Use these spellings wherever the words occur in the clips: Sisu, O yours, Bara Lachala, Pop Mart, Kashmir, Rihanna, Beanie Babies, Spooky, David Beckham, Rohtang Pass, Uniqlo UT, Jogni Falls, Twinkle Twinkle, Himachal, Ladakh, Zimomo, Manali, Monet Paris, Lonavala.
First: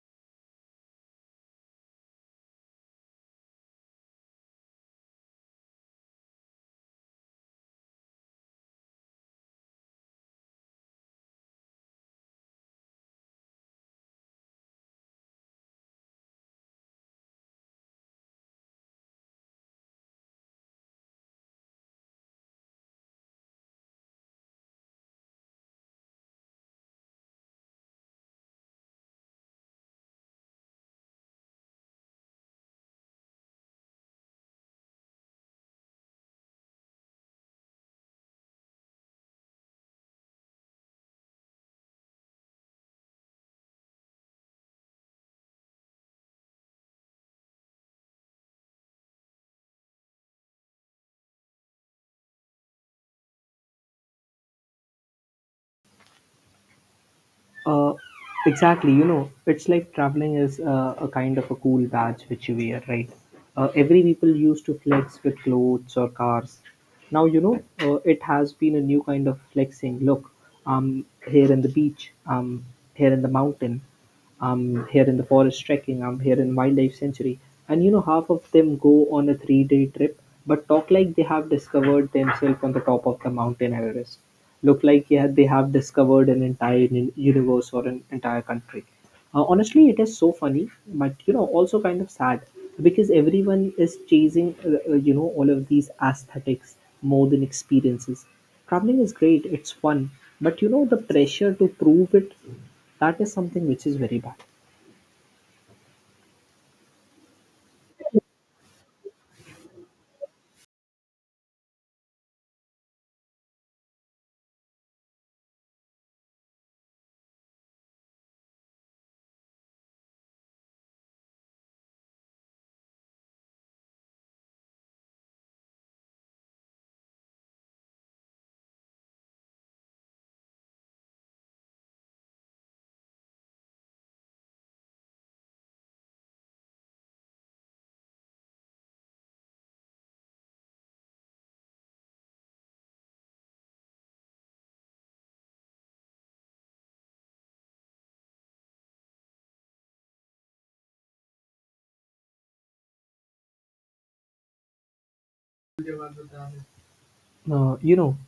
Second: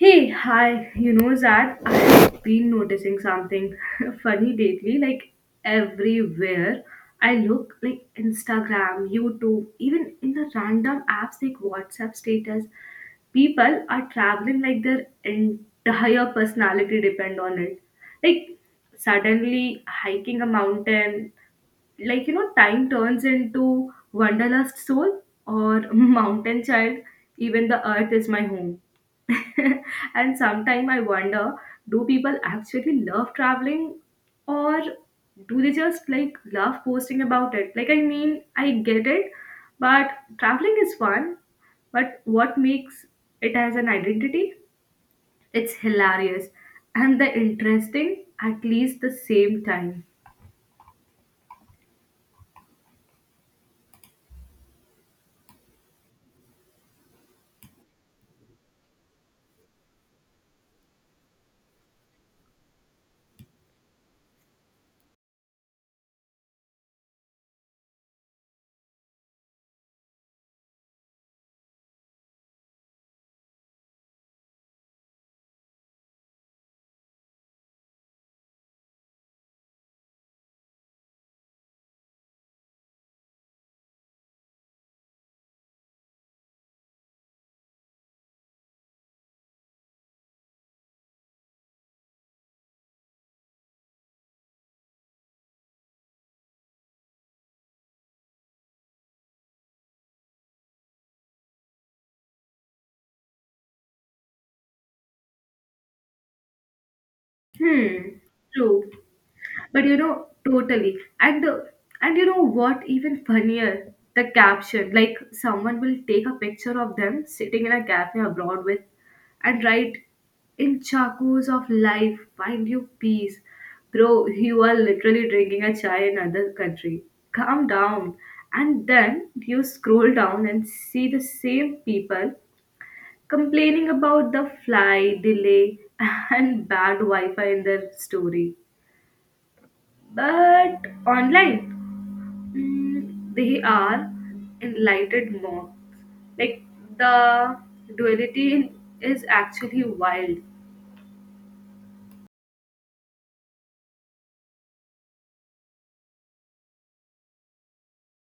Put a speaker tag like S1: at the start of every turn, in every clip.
S1: Hey, hi. Zad, I've been noticing something funny lately. Like everywhere I look, like Instagram, YouTube, even in the random apps like WhatsApp status, people are traveling like their entire personality depend on it. Like suddenly hiking a mountain, like time turns into wanderlust soul or mountain child. Even the earth is my home. And sometimes I wonder, do people actually love traveling? Or do they just like love posting about it? Like I mean I get it, but traveling is fun. But what makes it as an identity? It's hilarious, and the interesting at least the same time.
S2: Uh, exactly. You know, it's like traveling is a kind of a cool badge which you wear, right? Every people used to flex with clothes or cars. Now it has been a new kind of flexing. Look, I'm here in the beach. I'm here in the mountain. I'm here in the forest trekking. I'm here in wildlife sanctuary. And you know, half of them go on a three-day trip, but talk like they have discovered themselves on the top of the mountain Everest, look like yeah they have discovered an entire universe or an entire country. Honestly it is so funny, but you know also kind of sad because everyone is chasing you know all of these aesthetics more than experiences. Traveling is great, it's fun, but you know the pressure to prove it, that is something which is very bad.
S1: Hmm. True. But you know, totally. And you know what? Even funnier, the caption. Like someone will take a picture of them sitting in a cafe abroad with, and write, "In chakos of life, find you peace, bro. You are literally drinking a chai in another country. Calm down." And then you scroll down and see the same people complaining about the flight delay and bad Wi-Fi in their story. But online, they are enlightened monks. Like the duality is actually wild.
S2: You know,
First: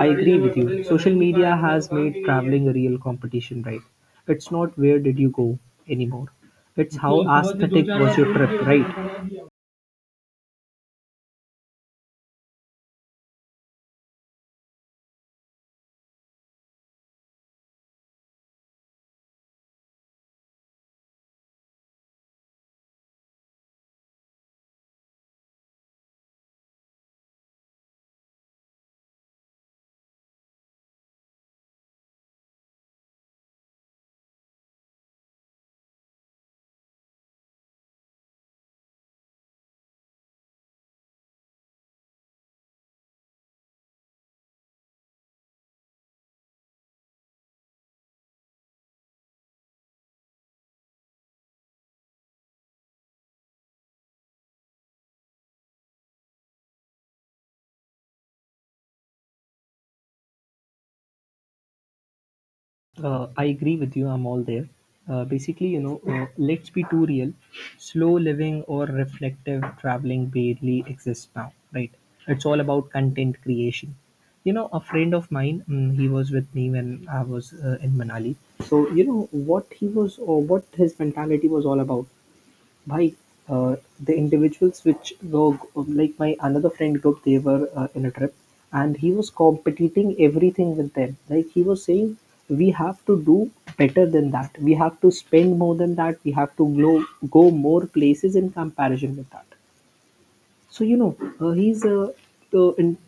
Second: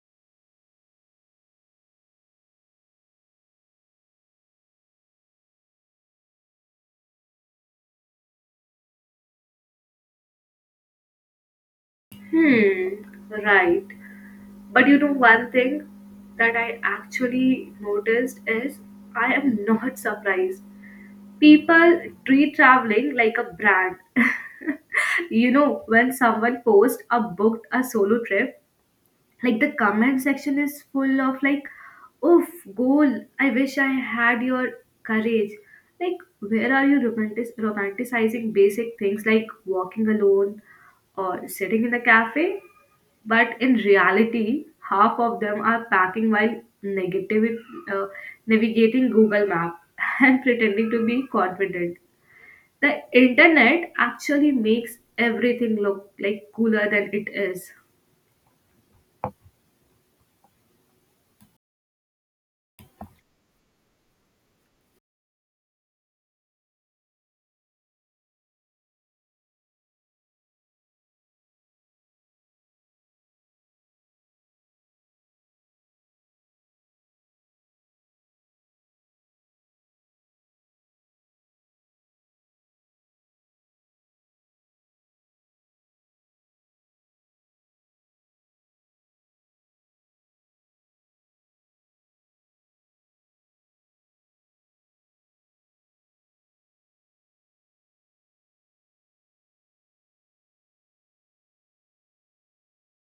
S2: I agree with you. Social media has made traveling a real competition, right? It's not where did you go anymore. It's how aesthetic was your trip, right?
S1: Hmm, right. But you know, one thing that I actually noticed is I am not surprised. People treat traveling like a brand. You know, when someone posts a booked a solo trip, like the comment section is full of like oof, goal, I wish I had your courage. Like where are you romanticizing basic things like walking alone or sitting in a cafe? But in reality, half of them are packing while negative, uh, navigating Google Map and pretending to be confident. The internet actually makes everything look like cooler than it is.
S2: I agree with you. I'm all there. Basically, you know, let's be too real. Slow living or reflective traveling barely exists now, right? It's all about content creation. You know, a friend of mine, mm, he was with me when I was in Manali. So, you know, what he was or what his mentality was all about. Bhai, the individuals which were like my another friend group, they were in a trip, and he was competing everything with them. Like he was saying, we have to do better than that. We have to spend more than that. We have to go more places in comparison with that. So you know, he's in,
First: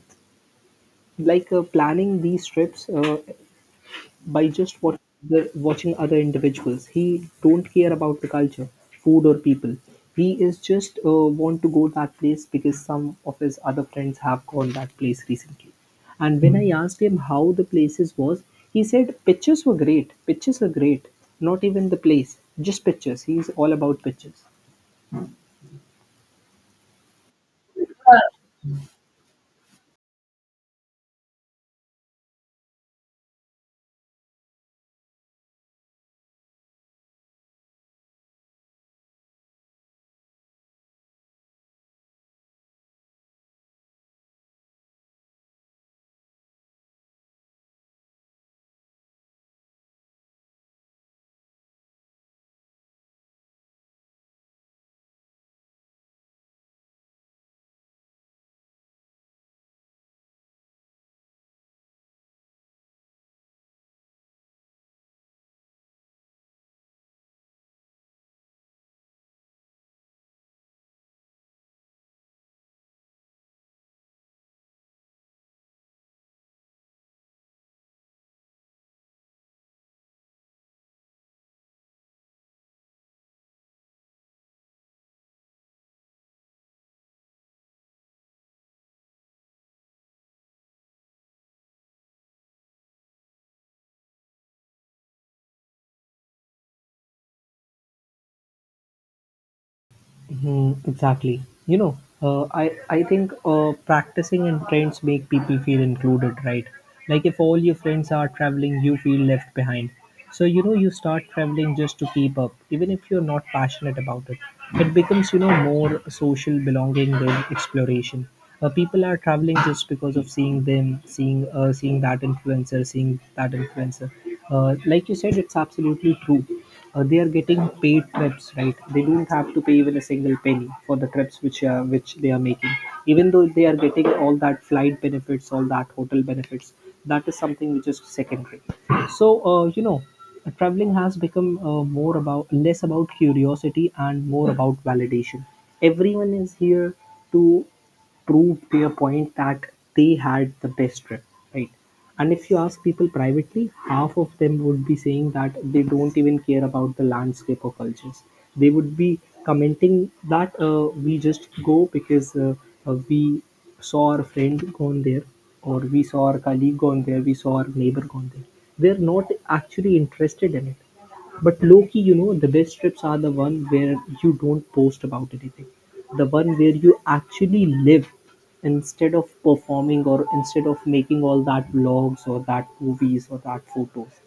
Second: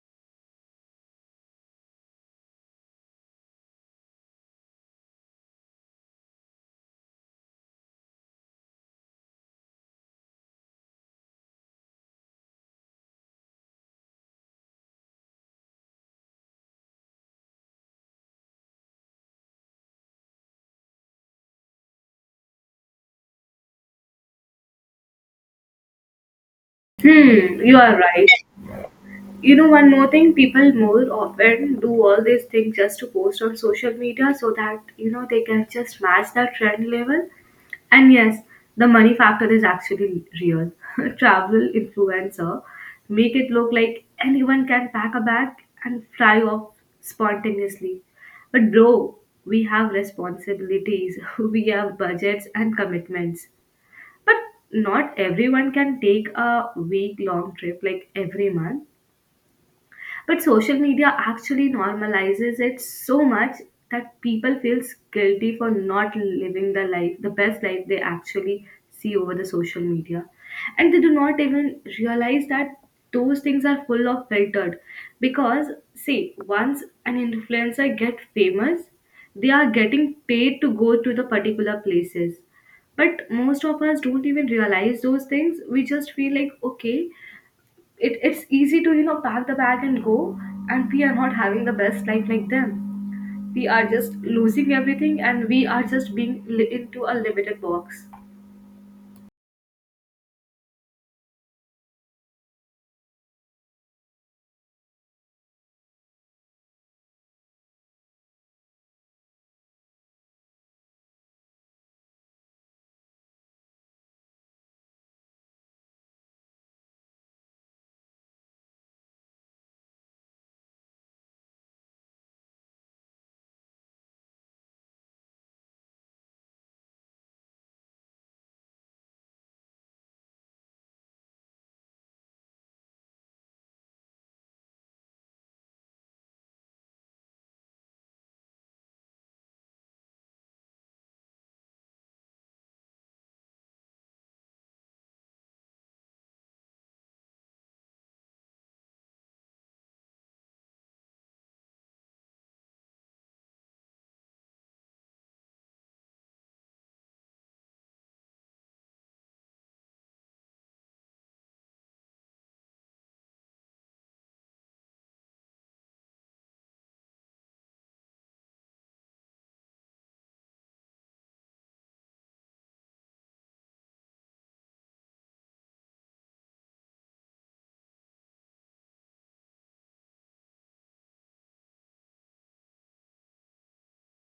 S2: like planning these trips. By just what watching other individuals. He don't care about the culture, food or people. He is just want to go that place because some of his other friends have gone that place recently. And when I asked him how the places was, he said pictures were great. Pictures are great. Not even the place, just pictures. He's all about pictures.
S1: Hmm, you are right. You know, one more thing, people more often do all these things just to post on social media so that, you know, they can just match that trend level. And yes, the money factor is actually real. Travel influencer make it look like anyone can pack a bag and fly off spontaneously. But bro, we have responsibilities, we have budgets and commitments. But not everyone can take a week long trip like every month. But social media actually normalizes it so much that people feels guilty for not living the life, the best life they actually see over the social media. And they do not even realize that those things are full of filtered. Because see, once an influencer get famous, they are getting paid to go to the particular places. But most of us don't even realize those things. We just feel like okay, it's easy to you know pack the bag and go, and we are not having the best life like them. We are just losing everything and we are just being into a limited box.
S2: Hmm, exactly. You know, I think practicing and trends make people feel included, right? Like if all your friends are traveling, you feel left behind. So you know you start traveling just to keep up, even if you're not passionate about it. It becomes you know more social belonging than exploration. People are traveling just because of seeing that influencer. Like you said, it's absolutely true. They are getting paid trips, right? They don't have to pay even a single penny for the trips which they are making. Even though they are getting all that flight benefits, all that hotel benefits, that is something which is secondary. So you know, traveling has become more about less about curiosity and more about validation. Everyone is here to prove their point that they had the best trip, right? And if you ask people privately, half of them would be saying that they don't even care about the landscape or cultures. They would be commenting that we just go because we saw our friend gone there, or we saw our colleague gone there, we saw our neighbor gone there. They're not actually interested in it. But low-key you know, the best trips are the one where you don't post about anything. The one where you actually live instead of performing or instead of making all that vlogs or that movies or that photos.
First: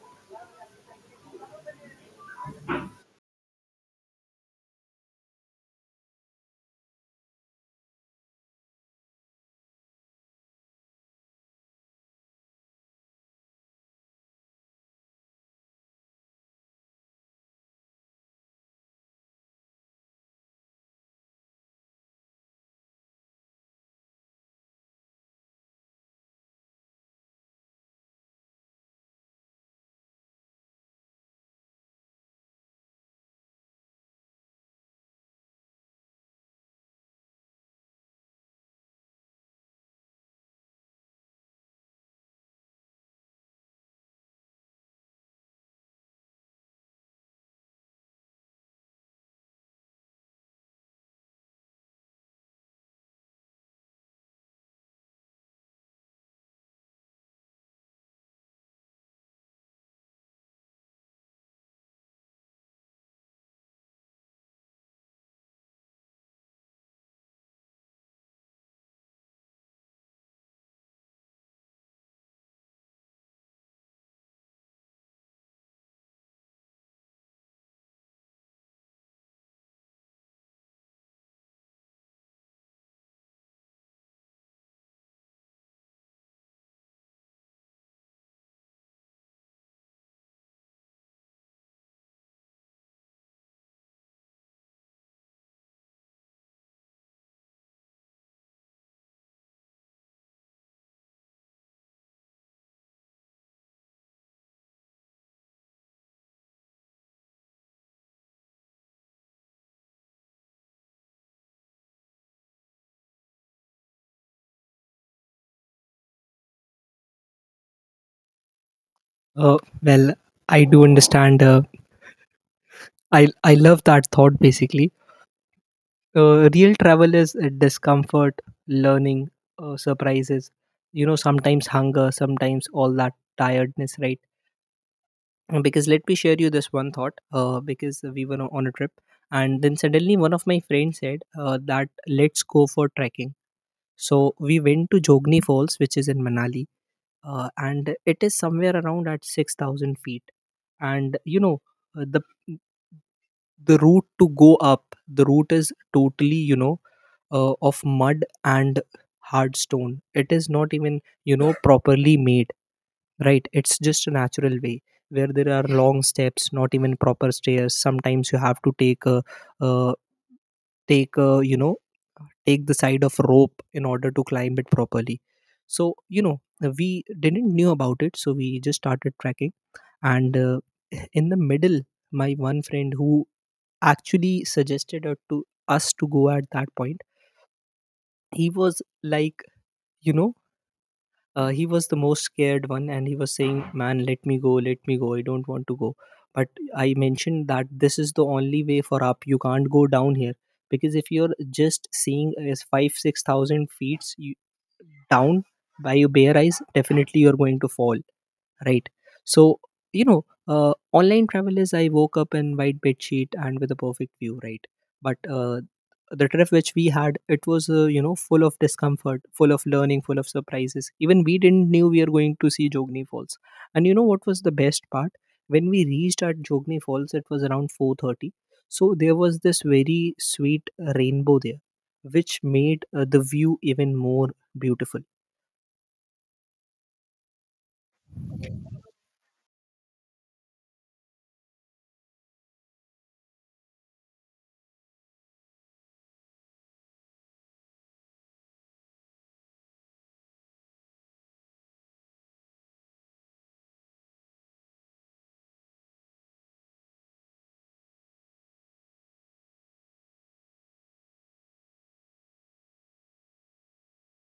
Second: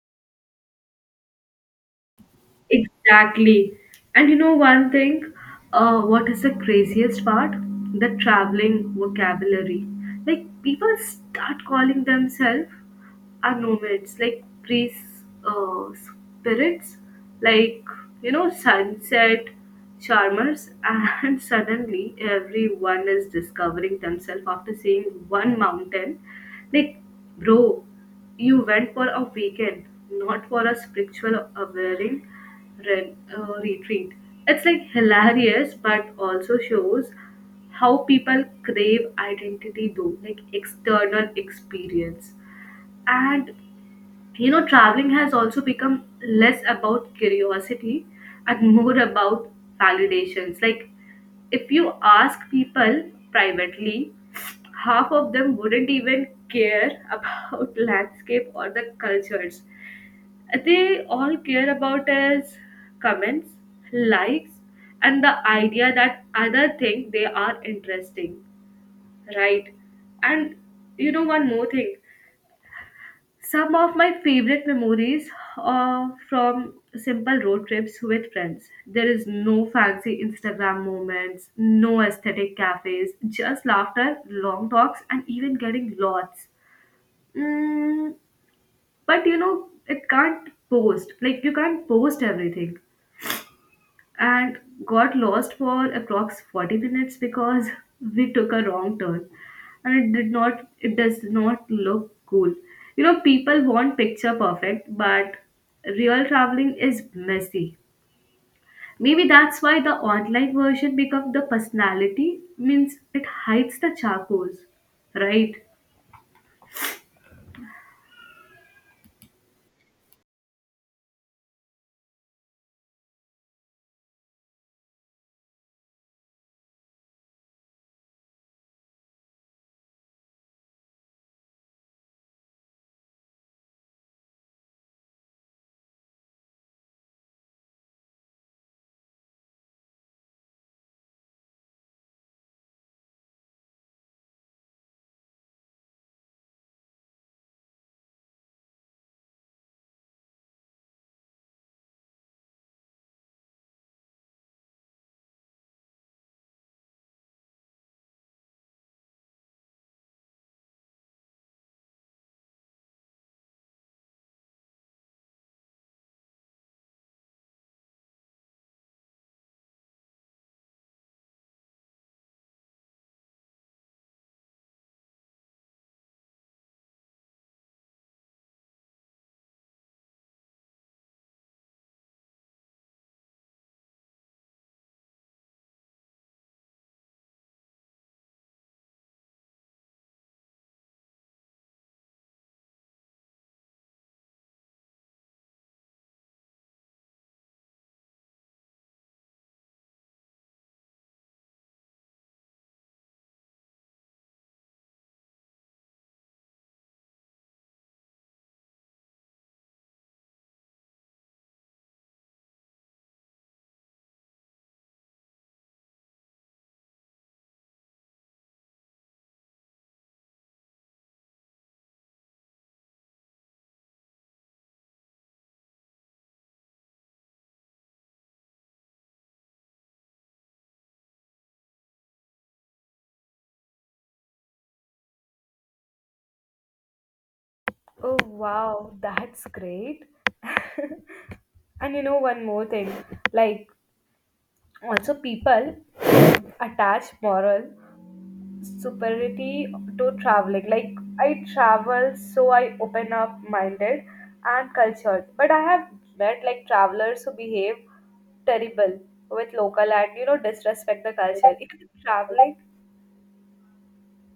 S1: Exactly. And you know one thing, what is the craziest part? The traveling vocabulary. Like people start calling themselves are nomads, like priests, spirits, like you know, sunset charmers, and suddenly everyone is discovering themselves after seeing one mountain. Like, bro, you went for a weekend, not for a spiritual awakening retreat. It's like hilarious, but also shows how people crave identity though, like external experience. And you know, traveling has also become less about curiosity and more about validations. Like, if you ask people privately, half of them wouldn't even care about landscape or the cultures. They all care about is comments, likes, and the idea that other think they are interesting, right? And you know one more thing. Some of my favorite memories are from simple road trips with friends. There is no fancy Instagram moments, no aesthetic cafes, just laughter, long talks, and even getting lots. Mm, but you know, it can't post. Like, you can't post everything, and got lost for approx 40 minutes because we took a wrong turn. And it did not, it does not look cool. You know, people want picture perfect, but real traveling is messy. Maybe that's why the online version becomes the personality, means it hides the charcoals, right?
S2: Well, I do understand. I love that thought. Basically, real travel is discomfort, learning, surprises. You know, sometimes hunger, sometimes all that tiredness, right? Because let me share you this one thought because we were on a trip and then suddenly one of my friends said that let's go for trekking. So we went to Jogni Falls which is in Manali, and it is somewhere around at 6000 feet. And you know, uh, the the route to go up, the route is totally you know of mud and hard stone. It is not even you know properly made, right? It's just a natural way where there are long steps, not even proper stairs. Sometimes you have to uh, take a you know, take the side of rope in order to climb it properly. So you know, we didn't knew about it, so we just started trekking. And in the middle, my one friend who actually suggested us to go at that point, he was like, you know, he was the most scared one and he was saying, man, let me go, let me go, I don't want to go. But I mentioned that this is the only way for up, you can't go down here, because if you're just seeing as five six thousand feet, you, down by your bare eyes, definitely you're going to fall, right? So you know, online travel is I woke up in white bed sheet and with a perfect view, right? But the trip which we had, it was you know full of discomfort, full of learning, full of surprises. Even we didn't knew we are going to see Jogni Falls. And you know what was the best part? When we reached at Jogni Falls, it was around 4:30. So there was this very sweet rainbow there, which made the view even more beautiful.
S1: Oh wow, that's great. And you know one more thing, like also people attach moral superiority to traveling. Like I travel, so I open up minded and cultured. But I have met like travelers who behave terrible with local and you know disrespect the culture.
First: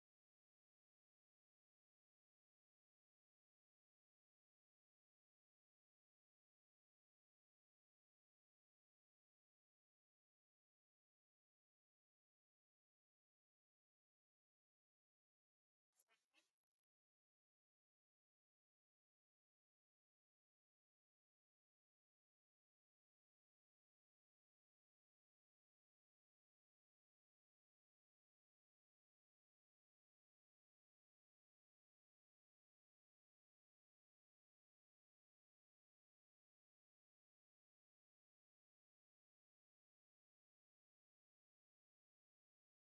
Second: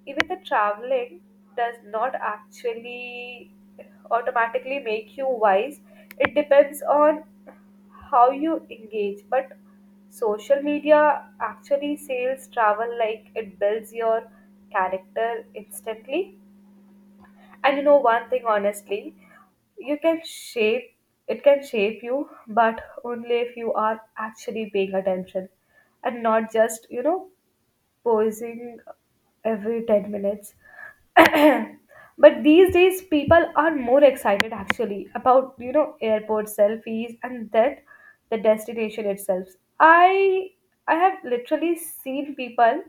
S1: Even the traveling does not actually automatically make you wise. It depends on how you engage, but social media actually sales travel like it builds your character instantly. And you know one thing, honestly, you can shape, it can shape you, but only if you are actually paying attention and not just you know posing every 10 minutes. But these days people are more excited actually about you know airport selfies and that the destination itself. I i have literally seen people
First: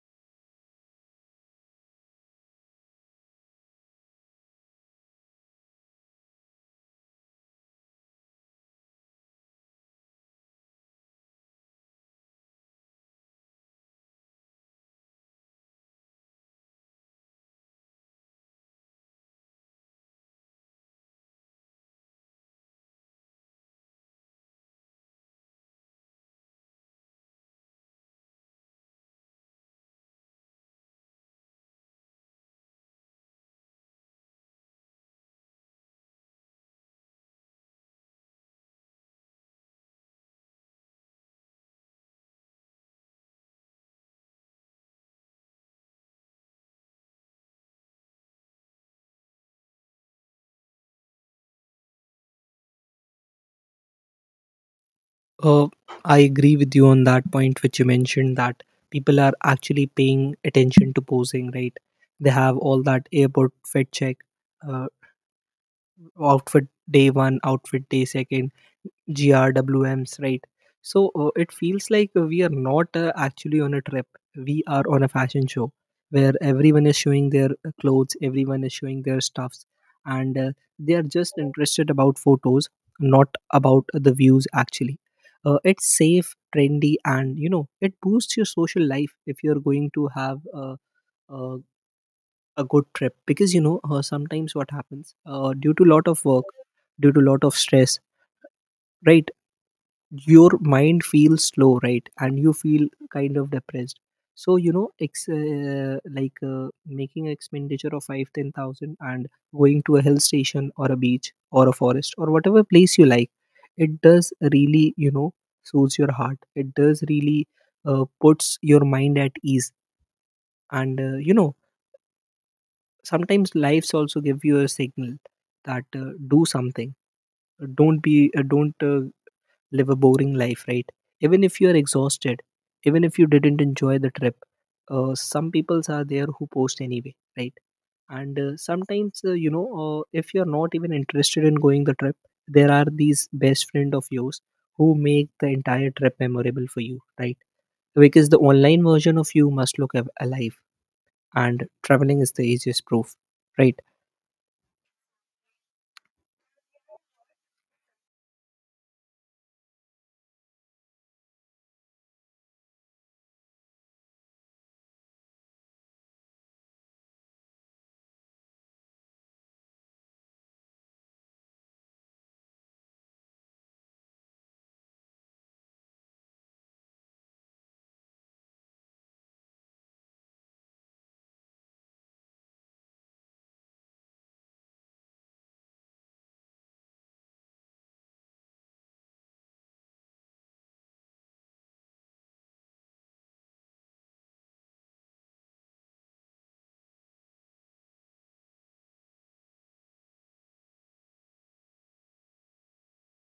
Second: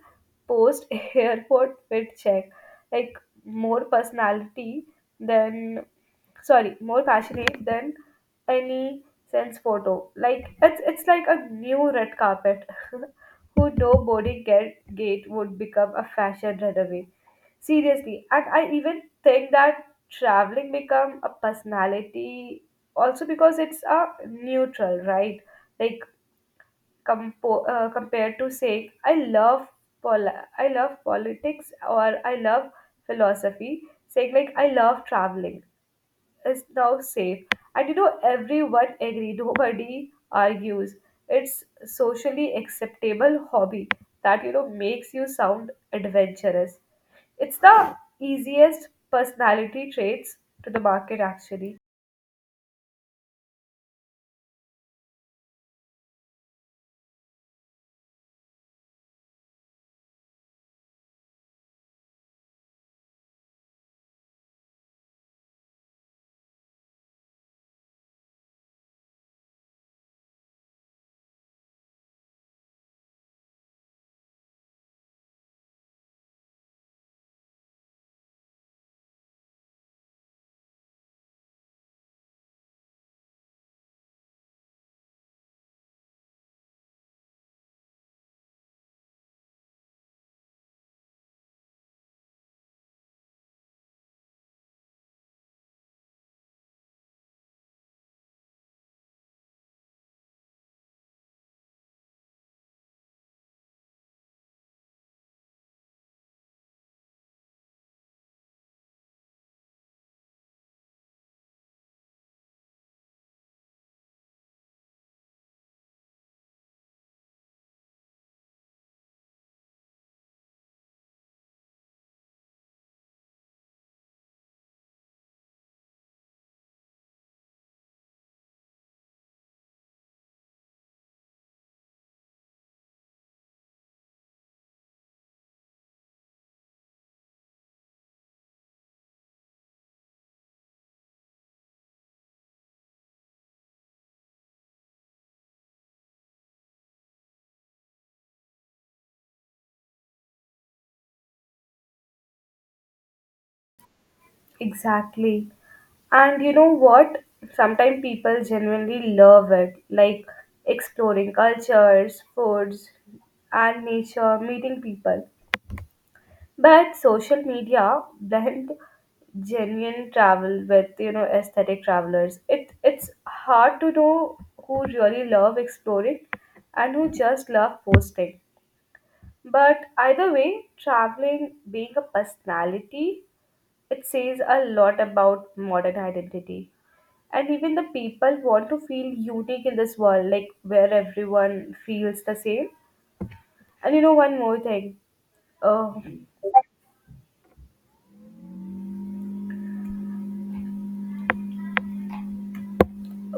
S1: post airport fit check, like more personality than, sorry, more passionate than any sense photo. Like it's like a new red carpet. Who, no boarding gate would become a fashion runaway. Seriously, and I even think that traveling become a personality also because it's a neutral, right? Like compared to saying pol- I love politics or I love philosophy, saying like I love traveling is now safe. And you know, everyone agree, nobody argues. It's socially acceptable hobby that you know makes you sound adventurous. It's the easiest personality traits to the market actually.
S2: Uh, i agree with you on that point which you mentioned that people are actually paying attention to posing, right? They have all that airport fit check, uh, outfit day one, outfit day second, GRWMs, right? So it feels like we are not actually on a trip. We are on a fashion show where everyone is showing their clothes, everyone is showing their stuffs, and they are just interested about photos, not about the views actually. It's safe, trendy, and you know it boosts your social life if you're going to have a, a a good trip. Because you know sometimes what happens, due to lot of work, due to lot of stress, right, your mind feels slow, right, and you feel kind of depressed. So you know making expenditure of 5, 10,000, and going to a hill station or a beach or a forest or whatever place you like, it does really you know soothes your heart, it does really puts your mind at ease. And you know, sometimes lives also give you a signal that do something, don't live a boring life, right? Even if you are exhausted, even if you didn't enjoy the trip, some peoples are there who post anyway, right? And sometimes you know if you're not even interested in going the trip, there are these best friend of yours who make the entire trip memorable for you, right? Because the online version of you must look alive, and traveling is the easiest proof, right?
S1: Exactly. And you know what? Sometimes people genuinely love it, like exploring cultures, foods, and nature, meeting people. But social media blend genuine travel with you know aesthetic travelers. It's hard to know who really love exploring and who just love posting. But either way, traveling being a personality, it says a lot about modern identity. And even the people want to feel unique in this world, like where everyone feels the same. And you know one more thing. Uh,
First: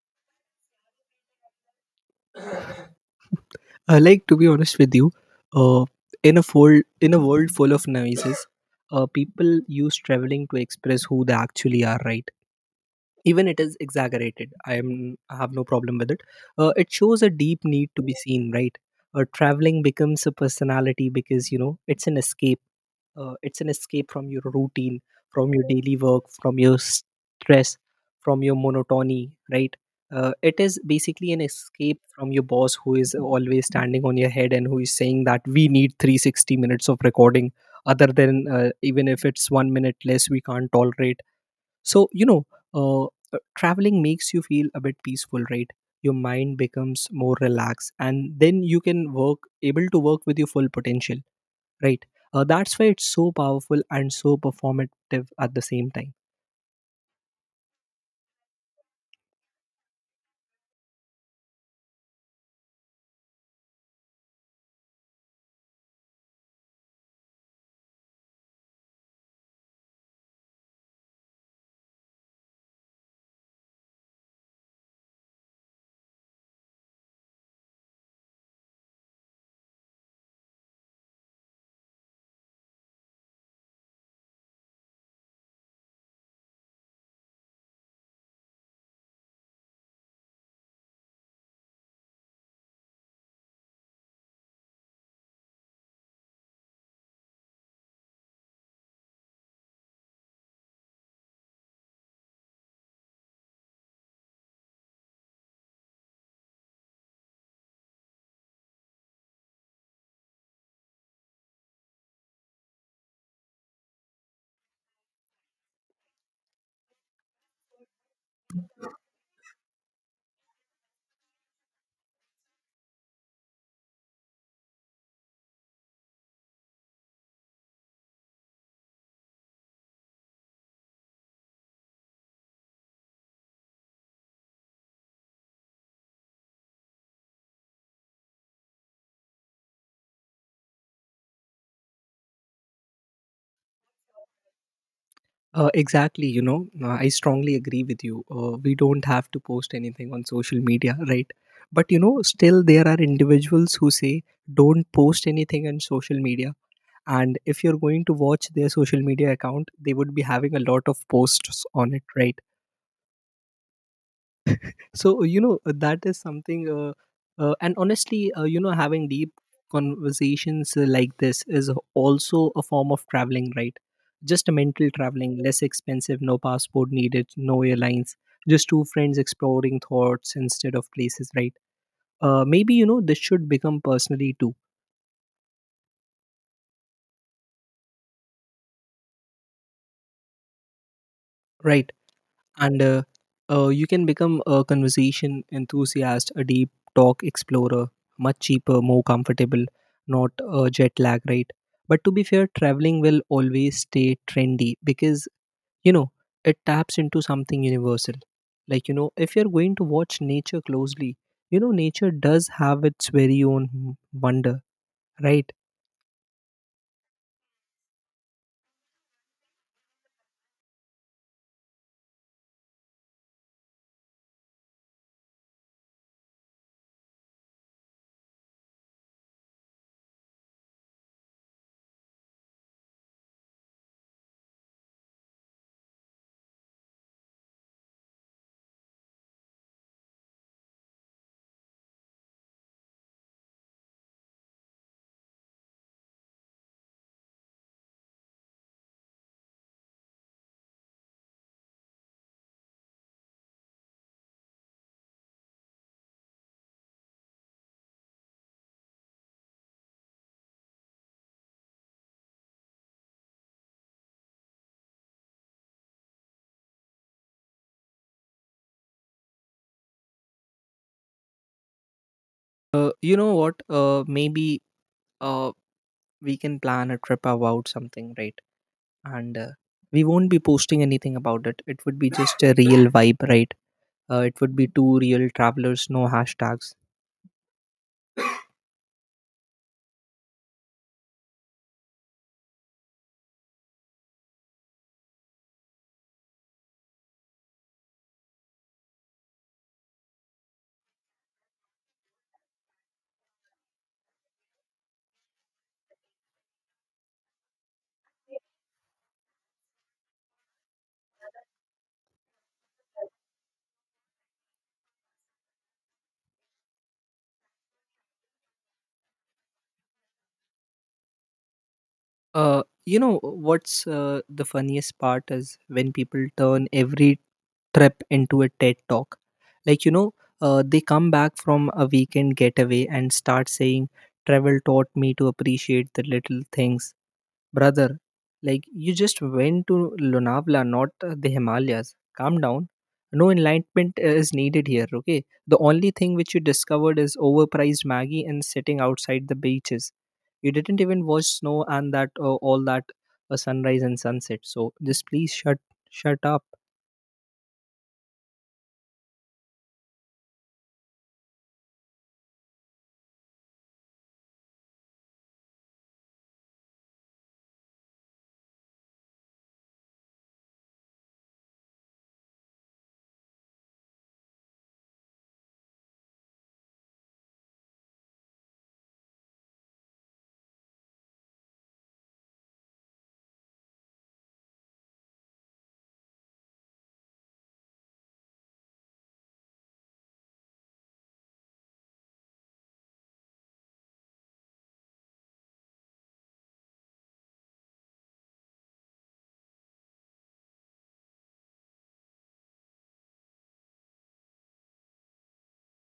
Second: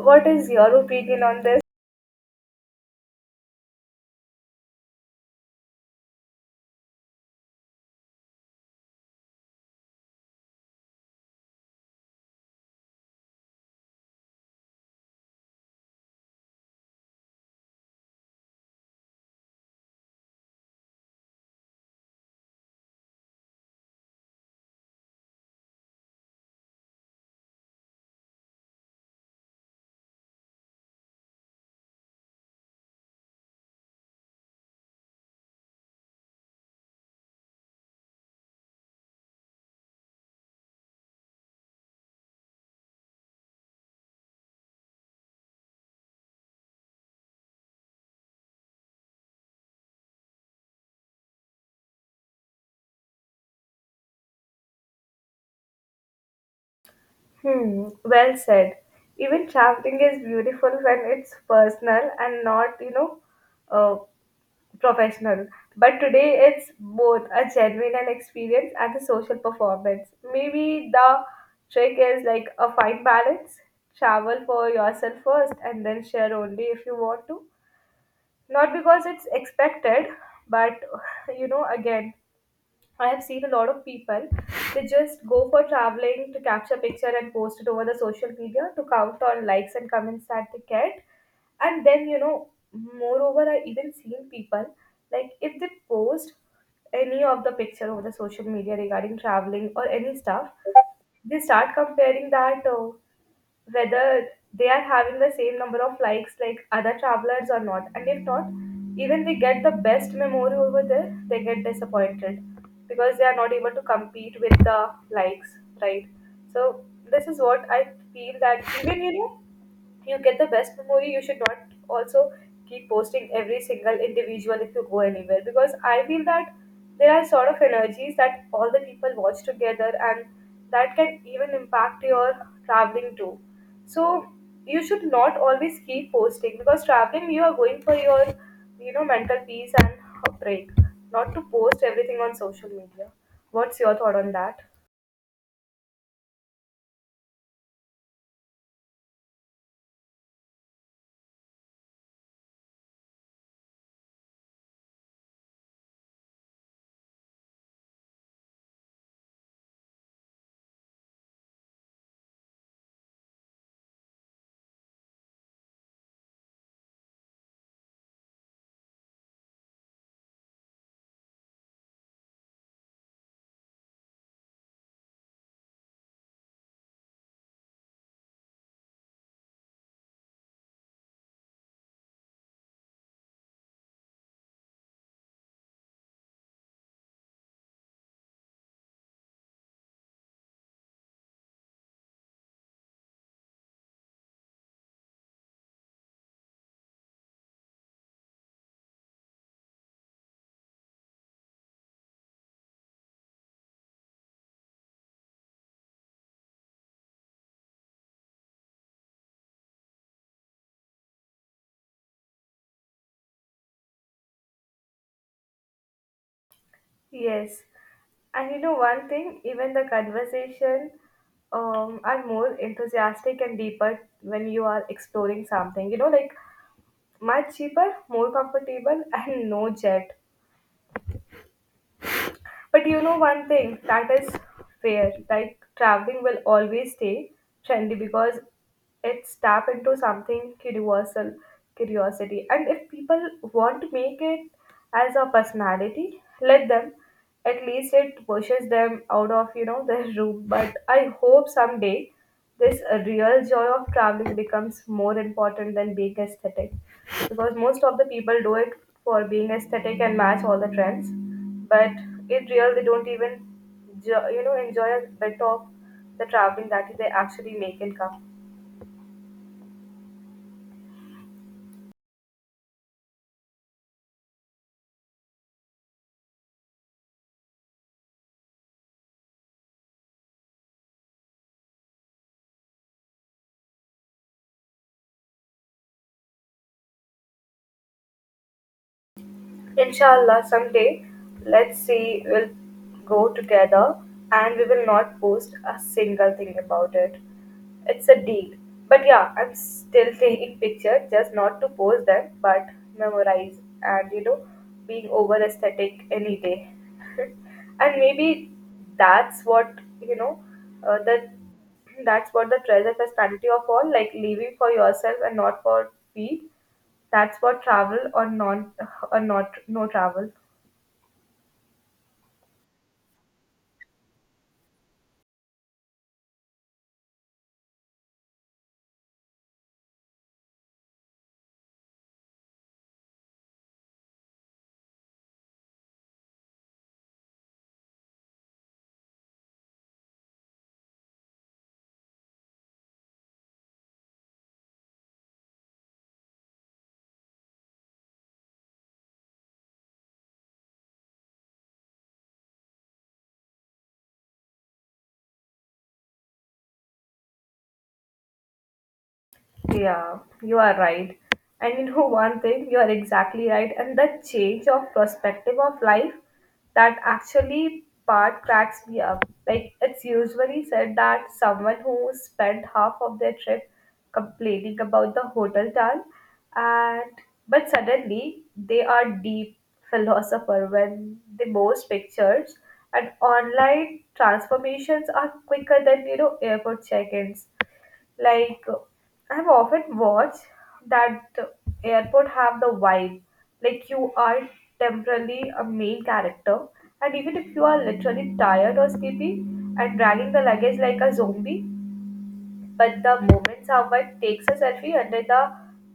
S1: what is your opinion on this?
S2: Like to be honest with you, uh, in a world full of noises, people use traveling to express who they actually are, right? Even it is exaggerated, I have no problem with it. It shows a deep need to be seen, right? Traveling becomes a personality because you know it's an escape, it's an escape from your routine, from your daily work, from your stress, from your monotony, right? It is basically an escape from your boss who is always standing on your head and who is saying that we need 360 minutes of recording, other than even if it's 1 minute less we can't tolerate. So you know, uh, traveling makes you feel a bit peaceful, right? Your mind becomes more relaxed and then you can work able to work with your full potential, right? That's why it's so powerful and so performative at the same time.
S1: Hmm, well said. Even traveling is beautiful when it's personal and not, you know, uh, professional. But today it's both a genuine and experience and a social performance. Maybe the trick is like a fine balance. Travel for yourself first and then share only if you want to. Not because it's expected, but you know, again, I have seen a lot of people, they just go for traveling to capture picture and post it over the social media to count on likes and comments that they get. And then, you know, moreover, I even seen people like if they post any of the picture over the social media regarding traveling or any stuff, they start comparing that. Whether they are having the same number of likes like other travelers or not. And if not, even they get the best memory over there, they get disappointed because they are not able to compete with the likes, right? So this is what I feel that even you know you get the best memory you should not also keep posting every single individual if you go anywhere, because I feel that there are sort of energies that all the people watch together and that can even impact your traveling too. So you should not always keep posting, because traveling you are going for your you know mental peace and a break, not to post everything on social media. What's your thought on that?
S2: Exactly, you know, I strongly agree with you. We don't have to post anything on social media, right? But you know, still there are individuals who say don't post anything on social media. And if you're going to watch their social media account, they would be having a lot of posts on it, right? That is something, and honestly, having deep conversations like this is also a form of traveling, right? Just a mental traveling, less expensive, no passport needed, no airlines, just two friends exploring thoughts instead of places, right? Maybe this should become personally too, right? And you can become a conversation enthusiast, a deep talk explorer. Much cheaper, more comfortable, not jet lag, right? But to be fair, traveling will always stay trendy because, you know it taps into something universal. Like if you're going to watch nature closely, nature does have its very own wonder, right?
S1: Yes, and you know one thing, even the conversation are more enthusiastic and deeper when you are exploring something. You know, like much cheaper, more comfortable, and no jet. But you know one thing that is fair. Like traveling will always stay trendy because it's tap into something universal curiosity. And if people want to make it as a personality, let them. At least it pushes them out of you know their room. But I hope someday this real joy of traveling becomes more important than being aesthetic, because most of the people do it for being aesthetic and match all the trends, but in real they don't even you know enjoy a bit of the traveling that they actually make income.
S2: You know what? Uh, maybe uh, we can plan a trip about something, right? And we won't be posting anything about it. It would be just a real vibe, right? It would be two real travelers, no hashtags.
S1: Inshallah someday, let's see, we'll go together and we will not post a single thing about it. It's a deal. But yeah, I'm still taking pictures, just not to post them, but memorize. And you know, being over aesthetic any day. And maybe that's what you know, uh, that that's what the treasure personality of all, like living for yourself and not for feed. That's what travel or non or not no travel.
S2: You know what's the funniest part? Is when people turn every trip into a Ted talk. Like, they come back from a weekend getaway and start saying, travel taught me to appreciate the little things. Brother, like, you just went to Lonavala, not the Himalayas. Calm down. No enlightenment is needed here, okay? The only thing which you discovered is overpriced Maggie and sitting outside the beaches. You didn't even watch snow and that, all that sunrise and sunset. So just please shut up.
S1: Yeah, you are right. And you know one thing, you are exactly right. And the change of perspective of life that actually part cracks me up. Like it's usually said that someone who spent half of their trip complaining about the hotel town and but suddenly they are deep philosopher when the most pictures and online transformations are quicker than airport check-ins. like uh, I have often watched that airport have the vibe, like you are temporarily a main character. And even if you are literally tired or sleepy and dragging the luggage like a zombie, but the moment someone takes a selfie under the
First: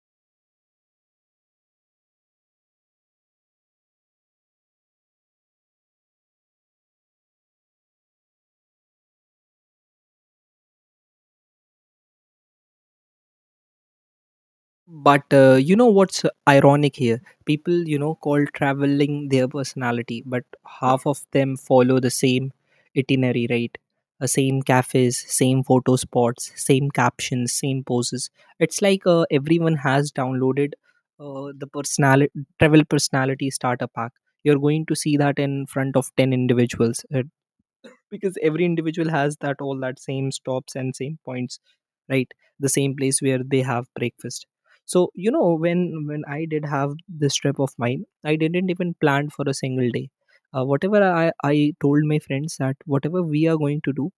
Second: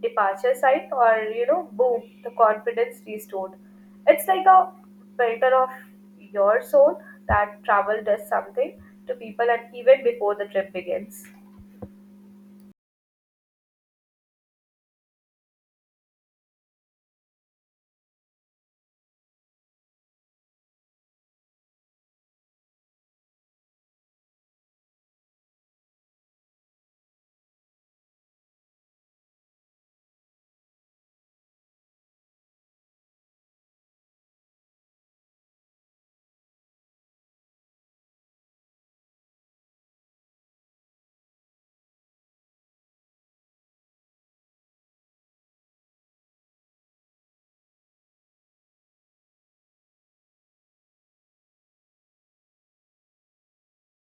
S1: departure sign, or boom, the confidence restored. It's like a filter of your soul. That travel does something to people, and even before the trip begins.
S2: But you know what's ironic here? People, call traveling their personality, but half of them follow the same itinerary, right? Same cafes, same photo spots, same captions, same poses. It's like everyone has downloaded the personality travel personality starter pack. You're going to see that in front of ten individuals, because every individual has that, all that same stops and same points, right? The same place where they have breakfast. So you know, when I did have this trip of mine, I didn't even plan for a single day. Whatever I told my friends, that whatever we are going to do,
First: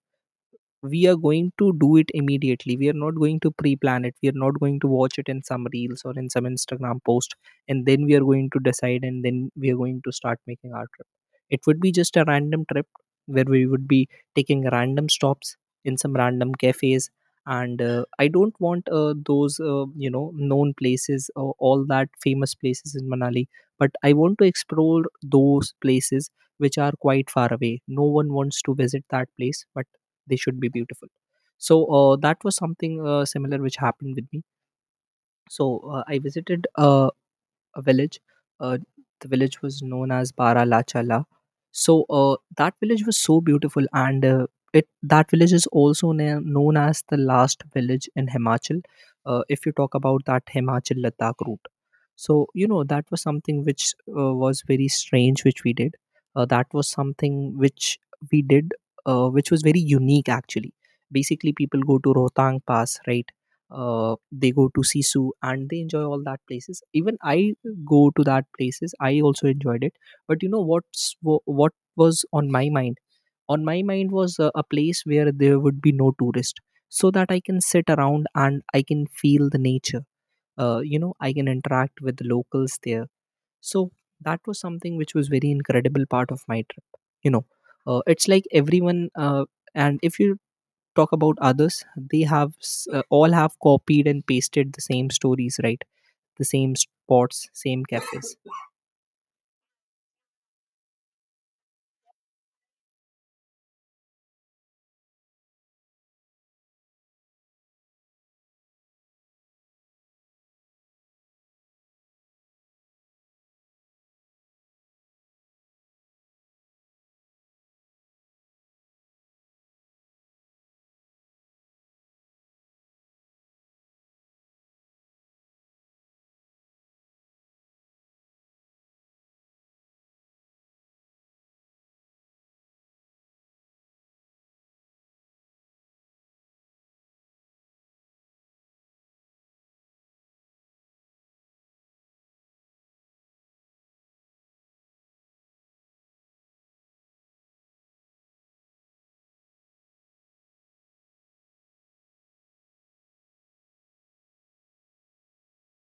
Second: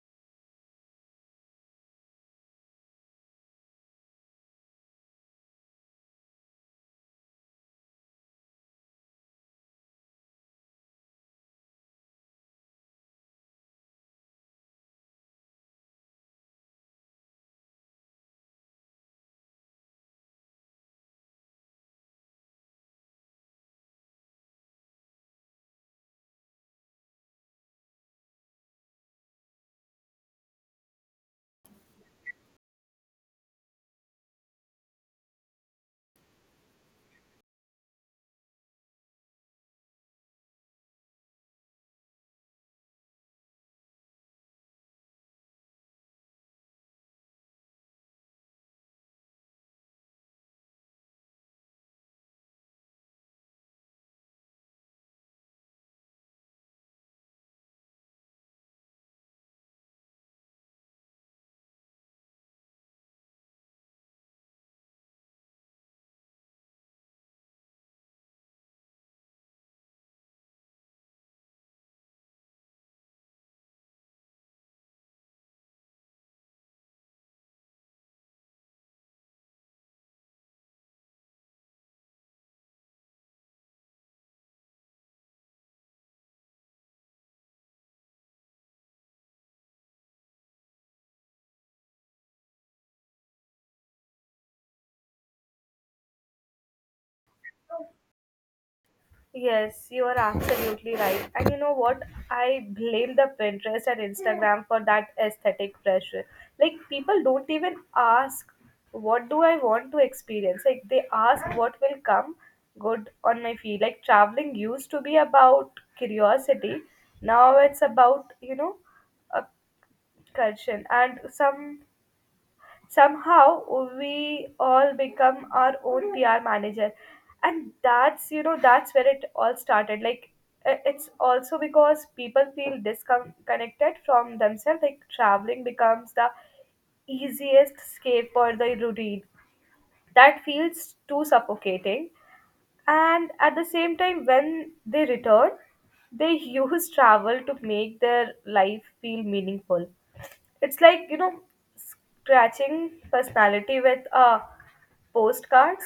S2: we are going to do it immediately. We are not going to pre plan it. We are not going to watch it in some reels or in some Instagram post. And then we are going to decide, and then we are going to start making our trip. It would be just a random trip where we would be taking random stops in some random cafes. And I don't want those, known places, all that famous places in Manali. But I want to explore those places which are quite far away. No one wants to visit that place, but they should be beautiful. So that was something similar which happened with me. So I visited a village. Uh, the village was known as Bara Lachala. So that village was so beautiful, and it that village is also known as the last village in Himachal. If you talk about that Himachal Ladakh route, so you know, that was something which was very strange, which we did. That was something which we did, which was very unique actually. Basically, people go to Rohtang Pass, right? They go to Sisu and they enjoy all that places. Even I go to that places, I also enjoyed it. But you know what's what was on my mind? On my mind was a place where there would be no tourist, so that I can sit around and I can feel the nature. I can interact with the locals there. So that was something which was very incredible part of my trip, you know. It's like everyone, and if you talk about others, they have all have copied and pasted the same stories, right? The same spots, same cafes.
S1: Yes, you are absolutely right. And you know what? I blame the Pinterest and Instagram for that aesthetic pressure. Like, people don't even ask, what do I want to experience? Like, they ask what will come good on my feed. Like, traveling used to be about curiosity. Now it's about, you know, a cursion and some somehow we all become our own PR manager. And that's, you know, that's where it all started. It's also because people feel disconnected from themselves. Like, traveling becomes the easiest escape for the routine. That feels too suffocating. And at the same time, when they return, they use travel to make their life feel meaningful. It's like, you know, scratching personality with postcards.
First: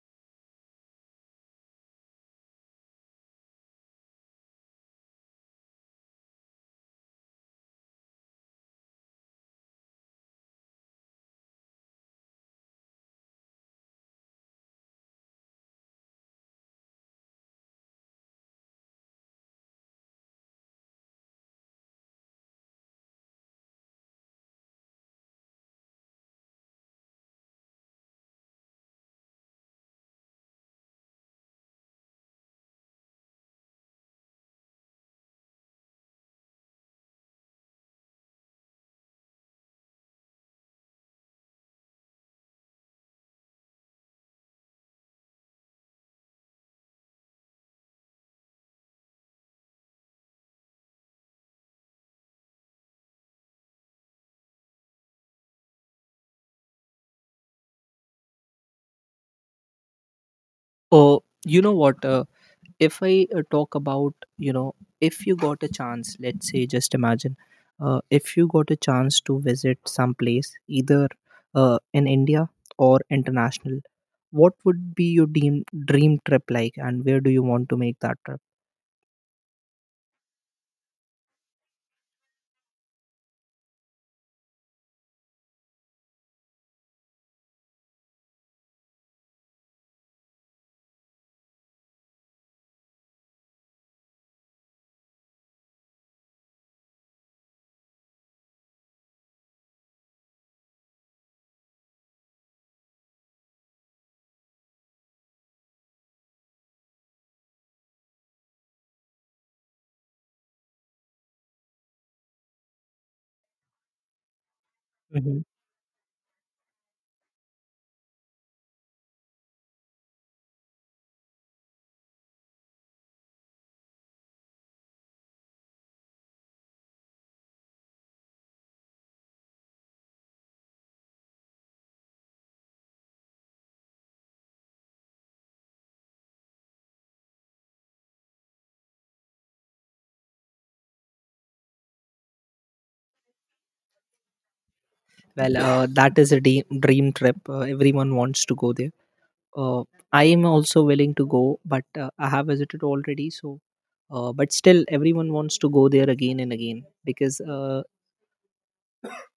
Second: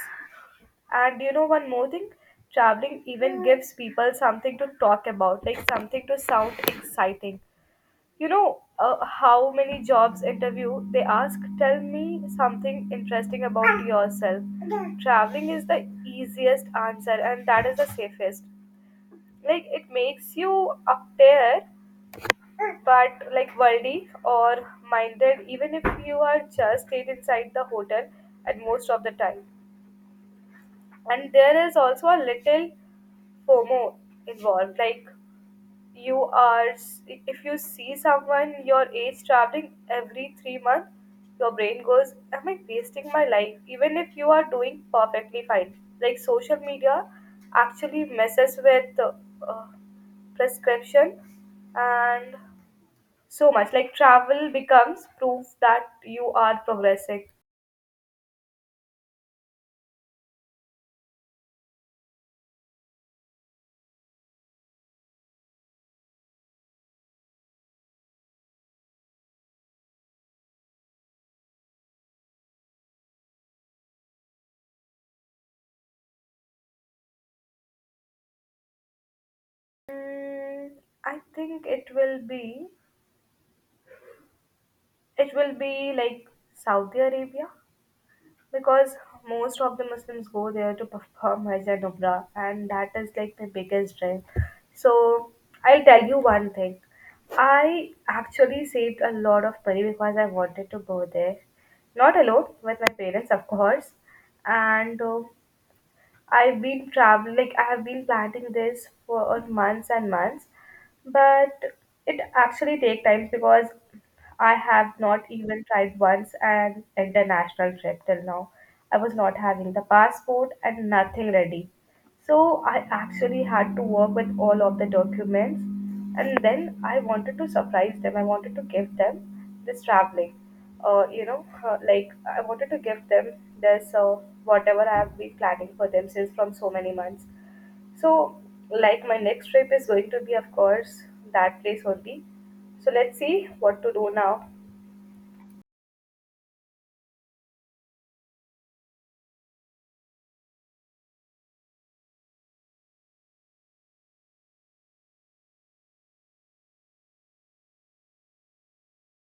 S1: And you know, one more thing, traveling even gives people something to talk about, like something to sound exciting. How many jobs interview they ask, tell me something interesting about yourself. Traveling is the easiest answer, and that is the safest. Like, it makes you appear but like worldly or minded, even if you are just stayed inside the hotel at most of the time. And there is also a little fomo involved. Like, you are, if you see someone your age traveling every 3 months, your brain goes, am I wasting my life, even if you are doing perfectly fine. Like, social media actually messes with uh, prescription and so much. Like, travel becomes proof that you are progressing.
S2: Oh, you know what? If I talk about, you know, if you got a chance, let's say, just imagine, if you got a chance to visit some place, either in India or international, what would be your dream, dream trip like, and where do you want to make that trip?
S1: Mm, I think it will be, it will be like Saudi Arabia, because most of the Muslims go there to perform Hajj and Umrah, and that is like my biggest dream. So I'll tell you one thing, I actually saved a lot of money because I wanted to go there, not alone, with my parents of course. And I've been traveling, like I have been planning this for on months and months, but it actually take time because I have not
S2: Mhm.
S1: even tried once an international trip till now. I was not having the passport and nothing ready. So I actually had to work with all of the documents, and then I wanted to surprise them. I wanted to give them this traveling. Like I wanted to give them this whatever I have been planning for them since from so many months. So, like, my next trip is going to be, of course, that place only. So let's see what to do now.
S2: Well, that is a dream trip. Everyone wants to go there. uh, I am also willing to go, but I have visited already. So, but still, everyone wants to go there again and again because,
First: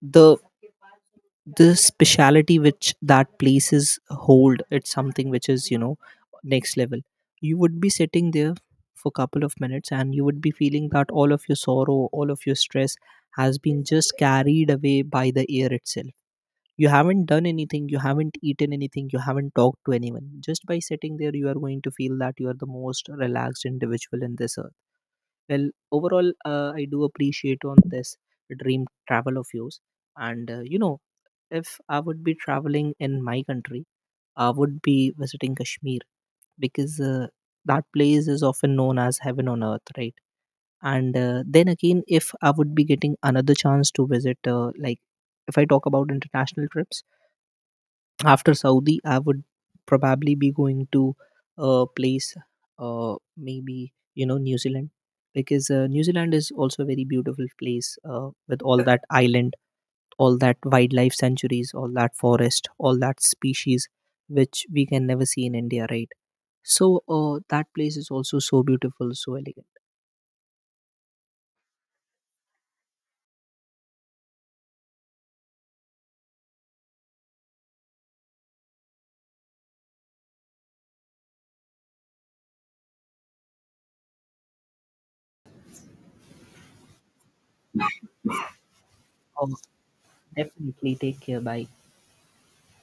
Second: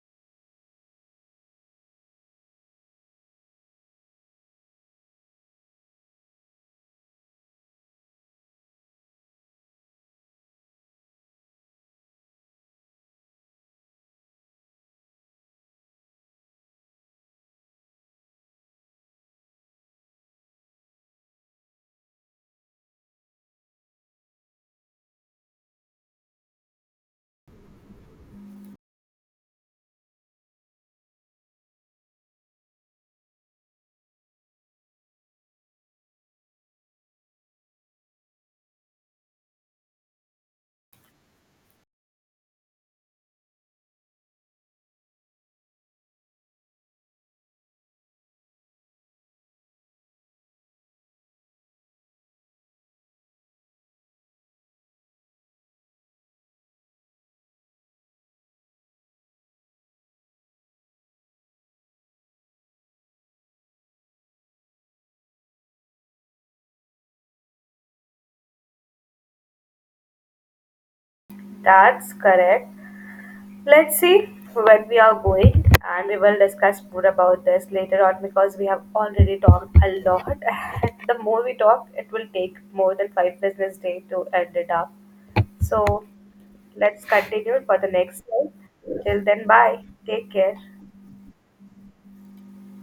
S2: the the speciality which that places hold, it's something which is, you know, next level. You would be sitting there for couple of minutes, and you would be feeling that all of your sorrow, all of your stress has been just carried away by the air itself. You haven't done anything, you haven't eaten anything, you haven't talked to anyone. Just by sitting there, you are going to feel that you are the most relaxed individual in this earth. Well, overall, I do appreciate on this dream travel of yours. And if I would be traveling in my country, I would be visiting Kashmir, because that place is often known as heaven on earth, right? And then again, if I would be getting another chance to visit, like, if I talk about international trips, after Saudi, I would probably be going to a place, maybe New Zealand, because New Zealand is also a very beautiful place, with all that island, all that wildlife sanctuaries, all that forest, all that species which we can never see in India, right? So that place is also so beautiful, so elegant.
S1: That's correct. Let's see where we are going, and we will discuss more about this later on, because we have already talked a lot. The more we talk, it will take more than five business days to end it up. So let's continue for the next time. Till then,
S2: Oh,
S1: bye. Take care.
S2: definitely, take care, bye.